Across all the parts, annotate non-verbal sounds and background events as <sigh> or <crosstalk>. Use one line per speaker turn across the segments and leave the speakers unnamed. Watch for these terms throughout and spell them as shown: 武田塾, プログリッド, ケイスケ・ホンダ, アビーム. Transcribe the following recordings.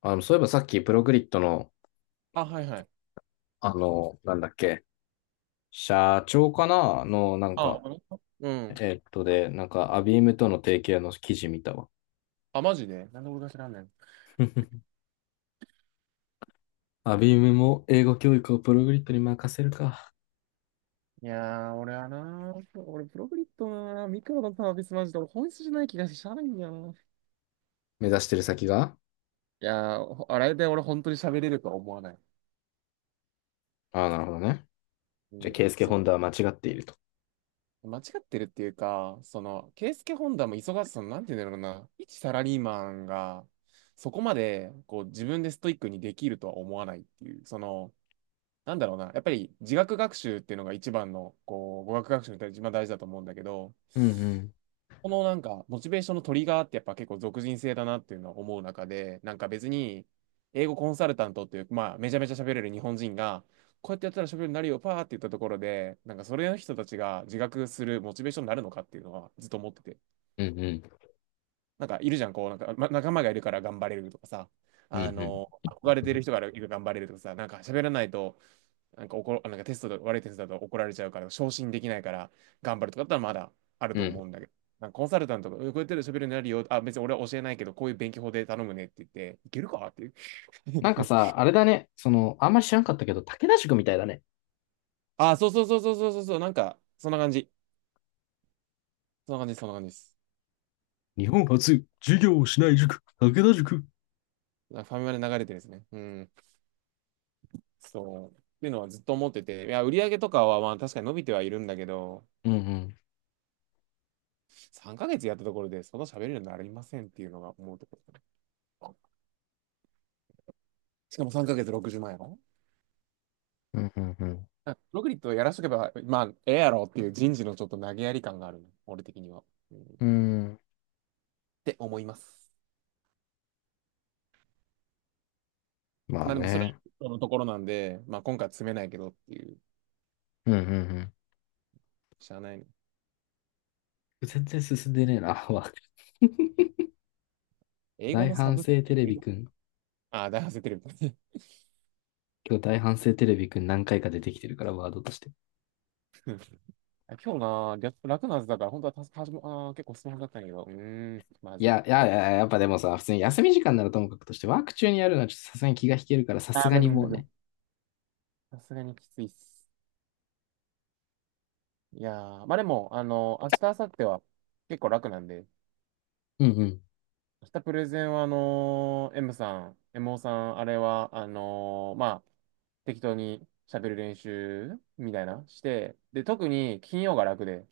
そういえばさっきプログリッドの、
あ、はいはい。
あの、なんだっけ、社長かなの、なん
あ
か、
あ、うん。
えっとで、なんか、アビームとの提携の記事見たわ。
あ、マジでなんで俺が知らんねん。
アビームも英語教育をプログリッドに任せるか。
いやー、俺はミクロのサービスマジで俺本質じゃない気がしてしゃあないんだよな。
目指してる先が
いやー、ほあれで俺本当に喋れるとは思わない。
ああ、なるほどね。
う
じゃあ、ケイ
ん、
スケ・
そ、
ホンダは間違っていると。
間違ってるっていうか、ケイスケ・ホンダも忙しさの、なんて言うんだろうな、一サラリーマンが、そこまで、こう、自分でストイックにできるとは思わないっていう、なんだろうな、やっぱり自学学習っていうのが一番の、こう、語学学習に対して一番大事だと思うんだけど、
うんうん。
このなんか、モチベーションのトリガーってやっぱ結構俗人性だなっていうのは思う中で、なんか別に、英語コンサルタントっていう、まあ、めちゃめちゃ喋れる日本人が、こうやってやったら喋れるようになるよ、パーって言ったところで、なんかそれの人たちが自覚するモチベーションになるのかっていうのはずっと思ってて。
うんうん。
なんかいるじゃん、こう、なんか、ま、仲間がいるから頑張れるとかさ、
うん
あ
うん。
の、憧れてる人がいるから頑張れるとかさ、なんか喋らないと、なんか怒ろ、なんかテストで悪いテストだと怒られちゃうから、昇進できないから頑張るとかだったらまだある
う
と思
ん。
うんだけど、なんかコンサルタントが、うんこうやってると喋るようになるよ、あ、別に俺は教えないけど、こういう勉強法で頼むねって言って、いけるかっていう。
なんか
<laughs>
さ、あれだね。その、あんまり知らんかったけど、武田塾みたいだね。
あ、そうそうそうそうそうそうそう、なんか、そんな感じ。そんな感じ、そんな感じです。
日本初、授業をしない塾、武田塾。
なんかファミマで流れてですね。うん、そう。っていうのはずっと思ってて、いや、売り上げとかはまあ確かに伸びてはいるんだけど、
うんうん。
3ヶ月やったところで、その喋れるようになりませんっていうのが思うところ。しかも3ヶ月60万やろ
うんうんう
あロリットやらしとけば、まあ、ええやろっていう人事のちょっと投げやり感があるね俺的には。うん、っ
ん。うん。
て思います。
まあ
まあでも、それ
ね。
はのところなんで、まあ今回は詰めないけどっていう、
うんうん、
しゃあないね
全然進んでねえな。<laughs> ワード、
英語
大
のサ
反
ブス
省テ
ク
レ
リ
ビ
プト、
くん。
ああ、大発生テレビ。<laughs>
今日大反省テレビくん何回か出てきてるから、ワードとして。
今日な、略楽なはずだから、本当はたはじもあー結構スマホだったんだけど、うーん、ま
い
ずい。
や、いや、いや、やっぱでもさ、普通に休み時間ならともかくとして、ワーク中にやるのはちょっとさすがに気が引けるから、さす
あー、
が
無理
に
無
も
理
う
無
ね。
理。さすがにきついっす。いやー、まあでも、あの、明日、明後日は結構楽なんで、
うんうん。
明日プレゼンは、あのー M さん、MO さん、あれは、あのーまあ、適当に喋る練習みたいなして、で、特に金曜が楽で、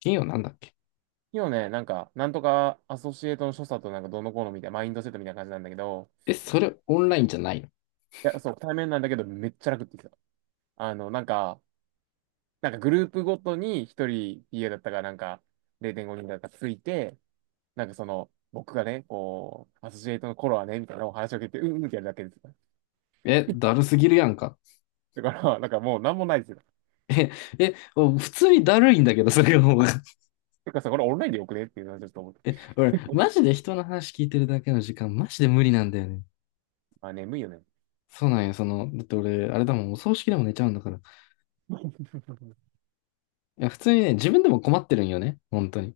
金曜なんだっけ？
金曜ね、なんか、なんとかアソシエイトの所作となんかどうのこうのみたいな、マインドセットみたいな感じなんだけど、
え、それオンラインじゃないの？
いや、そう、対面なんだけど、めっちゃ楽って言ってた。あの、なんか、なんかグループごとに一人 PA だったかなんか、0.5人だったかついて、なんかその、僕がね、こう、アソシエイトの頃はね、みたいなお話を聞いて、うんうんってやるだけです。
え、だるすぎるやんか。
だから、なんかもうなんもないですよ。
え、え、普通にだるいんだけど、それも。 <laughs>
てかさ、これオンラインでよくねっていうのはちょっと思って。
え、俺、マジで人の話聞いてるだけの時間、マジで無理なんだよね。
あ、眠いよね。
そうなんや、その、だって俺、あれだもん、お葬式でも寝ちゃうんだから。
<laughs>
いや、普通にね、自分でも困ってるんよね。本当に。い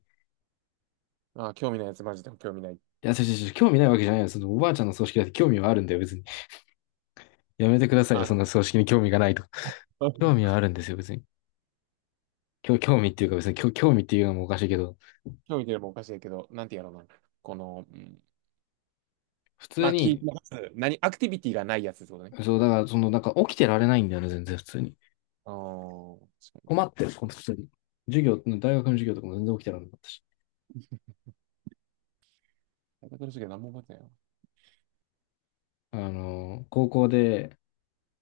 あ、興味ないやつマジで興味ない。
や、ちょちょちょ、興味ないわけじゃないよ。そのおばあちゃんの葬式だって興味はあるんだよ、別に。やめてくださいよ、
あ、
そんな葬式に興味がないと。<laughs> 興
<laughs>
味はあるんですよ、別に。興味っていうのもおかしいけど、
興味出ればおかしいけど、なんてやろうな。この、うん、
普
ま
通
あ、聞いて
に、
ます。何、アクティビティがないやつってことね。
そう、だからその、なんか起きてられないんだよね、全然普通に。
あー、確か
困ってる、この普通に。授業、大学の授業とかも全然起きてられなかったし。
に。タイトル主義は何も覚えてないわ。
あの、高校で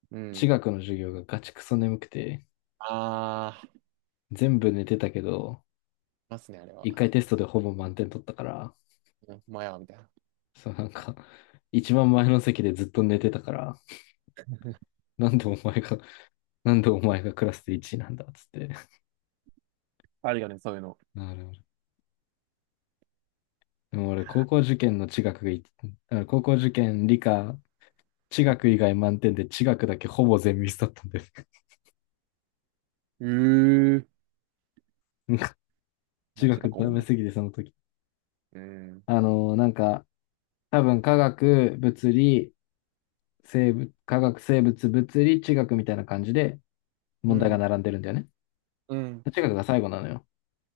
う
地
ん。
学の授業がガチクソ眠くて、
あー、い
全部寝てたけど、
ますね、あれは。
一回テストでほぼ満点取ったから、
うん、まあや、みたいな。
そう、なんか、一番前の席でずっと寝てたから、なんでお前が、<laughs> なんでお前がクラスで1位なんだっつって。
あるよね、そういうの。
なるほど。でも俺、高校受験理科、地学以外満点で地学だけほぼ全ミスだったんです。
うー。
<laughs> なんか、
ま
地
あ、近
学
く
ダ
思うん
メ
だけ
すぎて、その時。
ど。うん。
あのーなんか、多分科学、生物、物理、地学みたいな感じで
う
問題が
ん、
並んでるんだよね。
うん、
地学が最後なのよ。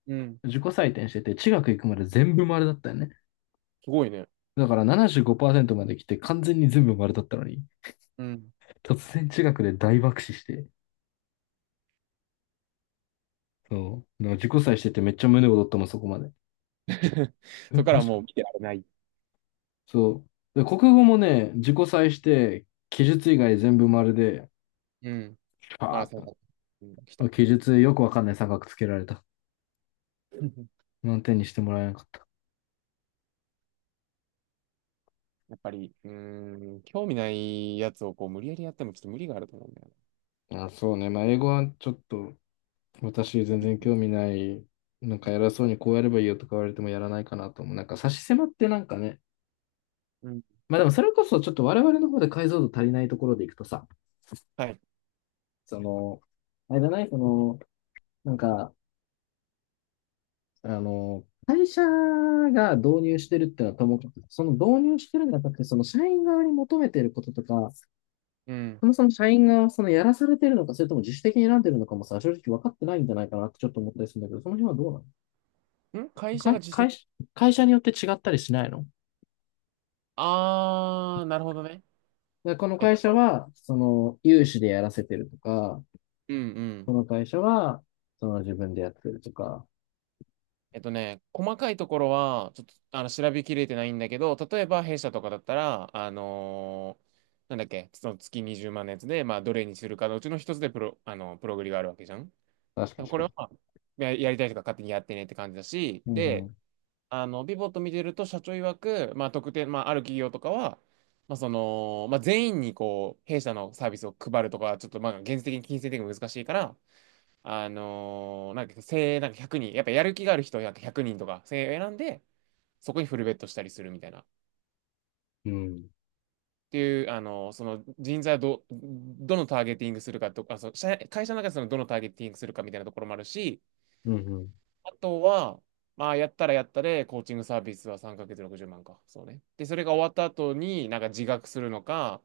うん。
自己採点してて、地学行くまで全部丸だったよね。
すごいね。
だから75%まで来て完全に全部丸だったのに、
うん。
突然地学で大爆死して、そう、なんか自己採しててめっちゃ胸躍ったもん、そこまで。
<laughs>
え、
そこか
マ
ら
ジ
も
か。
う見てられない。
そう。で、国語もね、自己採して、記述以外全部丸で、
うん。あ、
パ
そ
ー
う
ッ
だ。うん、来た。
と。記述よくわかんない三角つけられた。
<laughs>
満点にしてもらえなかった。
やっぱり、うーん、興味ないやつをこう無理やりやってもちょっと無理があると思うんだよ
あ、そうね。まあ、英語はちょっと、私全然興味ない。なんか偉そ
な。
うにこうやればいいよとか言われてもやらないかなと思う。なんか差し迫ってなんかね、
うん。
まあでもそれこそちょっと我々の方で解像度足りないところでいくとさ、
はい。
その、あれだね、その、なんか、会社が導入してるってのはともかく、その導入してるんじゃなくて、その社員側に求めてることとか、
うん。
そもそも社員側はそのやらされてるのか、それとも自主的に選んでるのかもさ、正直分かってないんじゃないかなってちょっと思ったりするんだけど、その辺はどうなの？
ん会社が
会、
自主的。
会社、会社によって違ったりしないの？
あー、なるほどね。
でこの
えっ
会社
と、
は、その、有志でやらせてるとか、
うんう
こ
ん。
の会社は、その自分でやってるとか、
えっとね、細かいところは、ちょっと、あの、調べきれてないんだけど、例えば、弊社とかだったら、あのーなんだっけ、その月20万のやつで、まあ、どれにするかのうちの一つでプログリがあるわけじゃん。だ
確
か
か
ら
に
これ
確
は、
か
やりたいとか勝手にやってねって感じだし、
に。うんう
で、
ん。
あの、ビボット見てると、社長曰く、まあ、特定、まあ、ある企業とかは、まあ、その、まあ、全員に、こう、弊社のサービスを配るとか、ちょっと、まあ、現実的に金銭的に難しいから、あのーなんか精鋭なんか1人、やっぱやる気がある人はなんか100人とか、精鋭選んで、そこにフルベットしたりするみたいな。っ
うん。
ていう、あのーその人材をどのターゲティングするかとか、そう会社の中でそのどのターゲティングするかみたいなところもあるし、
うんうん。
あとは、まあ、やったらやったで、コーチングサービスは3ヶ月60万か。そうね。で、それが終わった後に、なんか自学するのか、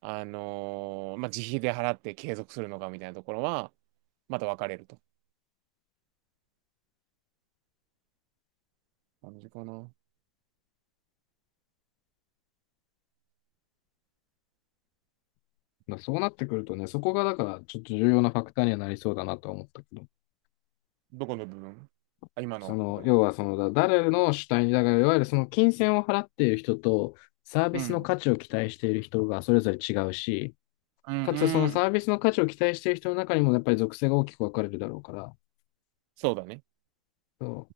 あのーまあ、自費で払って継続するのかみたいなところは、また分かれると。感じかな。
だそうなってくるとね、そこがだからちょっと重要なファクターにはなりそうだなとは思ったけど、
どこの部分あ、今
そ
のと
の、
ころ。
要はその、誰の主体に、だからいわゆるその金銭を払っている人とサービ
う
スの
ん。
価値を期待している人がそれぞれ違うし、
うん、
かつそ
う
の
ん。
サービスの価値を期待している人の中にもやっぱり属性が大きく分かれるだろうから、
そうだね。
そ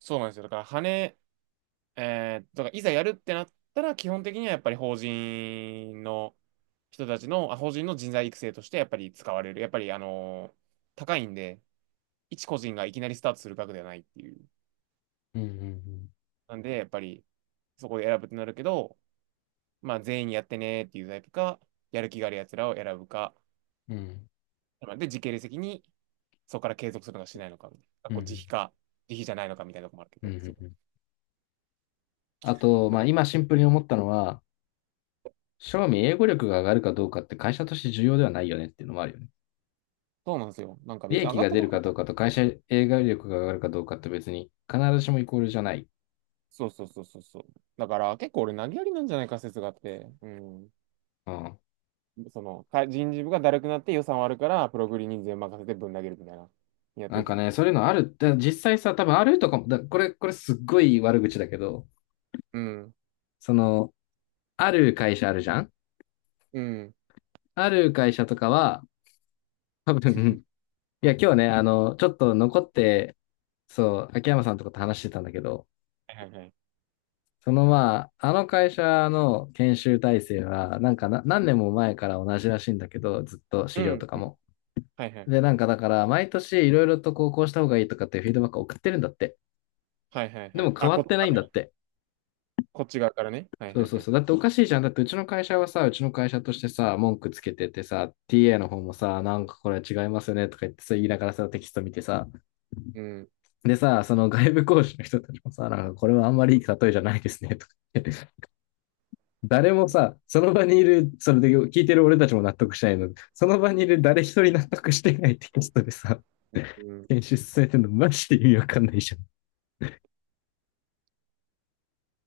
そうなんですよ。だから、羽、えー、だからいざやるってなったら、基本的にはやっぱり法人の人たちの、あ、法人の人材育成としてやっぱり使われる。やっぱり、あのー高いんで、一個人がいきなりスタートする額ではないっていう。
う。うんうんうん。
なんで、やっぱり、そこで選ぶってなるけど、まあ、全員やってねーっていうタイプか、やる気がある奴らを選ぶか。
うん。
で、時系列的にそこから継続するのかしないのかみたいな、
う
こう自
ん。
費か、自費じゃないのかみたいなとこもあるけ
うん。
ど、
う
そ
ん
う。
うん、あと、
だ
まあ、
から
今シンプルに思ったのは、正味英語力が上がるかどうかって会社として重要ではないよねっていうのもあるよね。
そうなんですよ。なんか
利
別に上
益
がっ
が
た
出
と
る
こ
かどう
ろ、
かと会社英語力が上がるかどうかって別に必ずしもイコールじゃない。
そうそうそうそうそう。だから結構俺投げやりなんじゃないか説があって、うん。
うん。
その、人事部がだるくなって予算割るから、プログリに全任せてぶん投げるみたいな。やっと
なん
いて
か
み
ね、
る。
そういうのある。だ実際さ、多分あるとかも、だこれ、これすっごい悪口だけど、
うん。
その、ある会社あるじゃん
うん。
ある会社とかは、多分、<laughs> いや、今日ね、あの、ちょっと残って、そう、秋山さんとかと話してたんだけど、
はいはいはい。
そのまあ、あの会社の研修体制は、なんか何年も前から同じらしいんだけど、ずっと資
う
料と
ん。
か
うん
も。
はいはいは
で、
い。
なんかだから、毎年いろいろとこう、こうした方がいいとかっていうフィードバックを送ってるんだって。
はいはい
で
は
も
い。
変
あ、
わ
こっ
っ
ち
てない
側
ん
か
だっ
ら、
て。
こっち側からね。はい
そ
は
う
い
そう
はい。
そう。だっておかしいじゃん。だってうちの会社はさ、うちの会社としてさ、文句つけててさ、TA の方もさ、なんかこれ違いますよねとか言ってさ、言いながらさ、テキスト見てさ、
うん。
でさ、その外部講師の人たちもさ、なんかこれはあんまりいい例えじゃないですねとか言っ、誰もさ、その場にいる、それで聞いてる俺たちも納得しないので。その場にいる誰一人納得してないテキストでさ、
うん。
編集されてるのマジで意味わかんないじゃ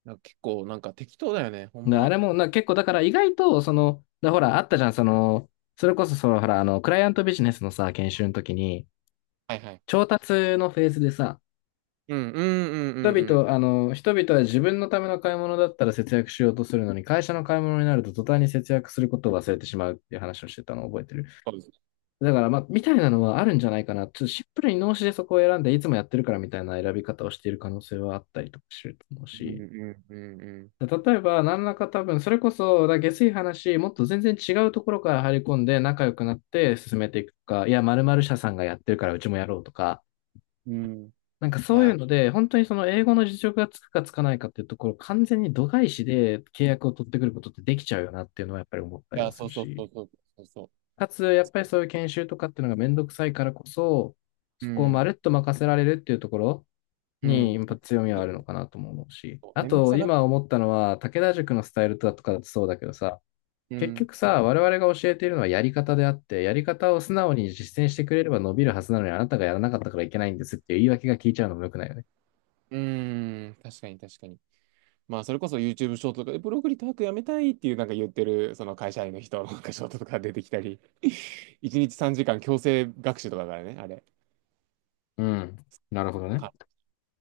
なんか結構なんか適当だよね、ほ
ん。
ん
だあ
ま。
れもな、結構だから意外と、その、だほら、あったじゃん、その、それこそその、ほら、あの、クライアントビジネスのさ、研修の時に、
はいはい。
調達のフェーズでさ、
うんうんうんうんうん。
人々は自分のための買い物だったら節約しようとするのに、会社の買い物になると途端に節約することを忘れてしまうっていう話をしてたのを覚えてる。だから、まあ、みたいなのはあるんじゃないかな。ちょっとシンプルに脳死でそこを選んで、いつもやってるからみたいな選び方をしている可能性はあったりとかすると思う
うん
し。
うんうん
例えば、何らか多分、それこそ、だ下水話、もっと全然違うところから入り込んで、仲良くなって進めていくか、いや、〇〇社さんがやってるからうちもやろうとか、
うん。うん。
なんか
い
そういう
や、
ので、本当にその英語の実力がつくかつかないかっていうところ、完全に度外視で契約を取ってくることってできちゃうよなっていうのはやっぱり思った
い
りは
や、
す
そう
る
そうそ
し。
うそうそうそ
かつ、やっぱりそういう研修とかっていうのがめんどくさいからこそ、
う。う
そこをまる
ん。
っと任せられるっていうところ
う
に、
ん。
やっぱ強みはあるのかなとも思うし。
そう
あ
面倒く
と、
さがる。
今思ったのは、武田塾のスタイルだとかだとそうだけどさ、
う
結
ん。
局さ、我々が教えているのはやり方であって、やり方を素直に実践してくれれば伸びるはずなのに、あなたがやらなかったからいけないんですっていう言い訳が聞いちゃうのも良くないよね。
うん。確かに確かに。まあ、それこそ YouTube ショートとかで、ブログリタークやめたいっていうなんか言ってる、その会社員の人のなんかショートとか出てきたり、<laughs> 1日3時間強制学習とかだからね、あれ。
うん。なるほどね。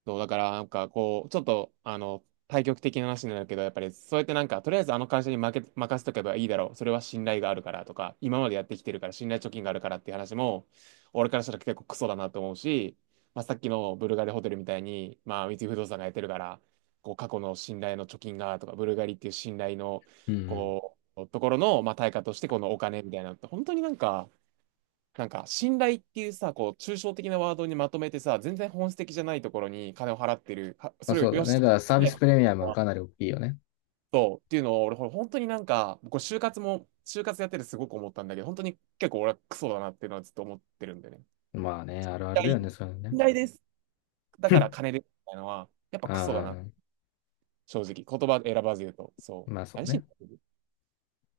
そう、だからなんかこう、ちょっと、あの、対極的な話になるけど、やっぱりそうやってなんか、とりあえずあの会社に任せとけばいいだろう。それは信頼があるからとか、今までやってきてるから信頼貯金があるからっていう話も、俺からしたら結構クソだなと思うし、まあ、さっきのブルガリホテルみたいに、まあ、三井不動産がやってるから、こう、過去の信頼の貯金がとか、ブルガリっていう信頼の、
うんうん、
こう、ところの、まあ、対価としてこのお金みたいなのって、本当になんか、なんか、信頼っていうさ、こう、抽象的なワードにまとめてさ、全然本質的じゃないところに金を払ってる、は
まあ
それを
そうだ
よし
ね。
と、
だからサービ
ね、
スプレミアムはかなり大きいよね。
そうっていうのを、俺、ほら本当になんか、こう就活も、就活やっててすごく思ったんだけど、本当に結構俺はクソだなっていうのはずっと思ってるんだよね。
まあね、
信
あるあるだ
頼
よね、そういうの
信
ね。
頼です。だ
<laughs>
から
う
金ですみたいなのは、やっぱクソだな、
ん。
正直。言葉選ばず言うと。そう。
まあそう
何し
ね。
に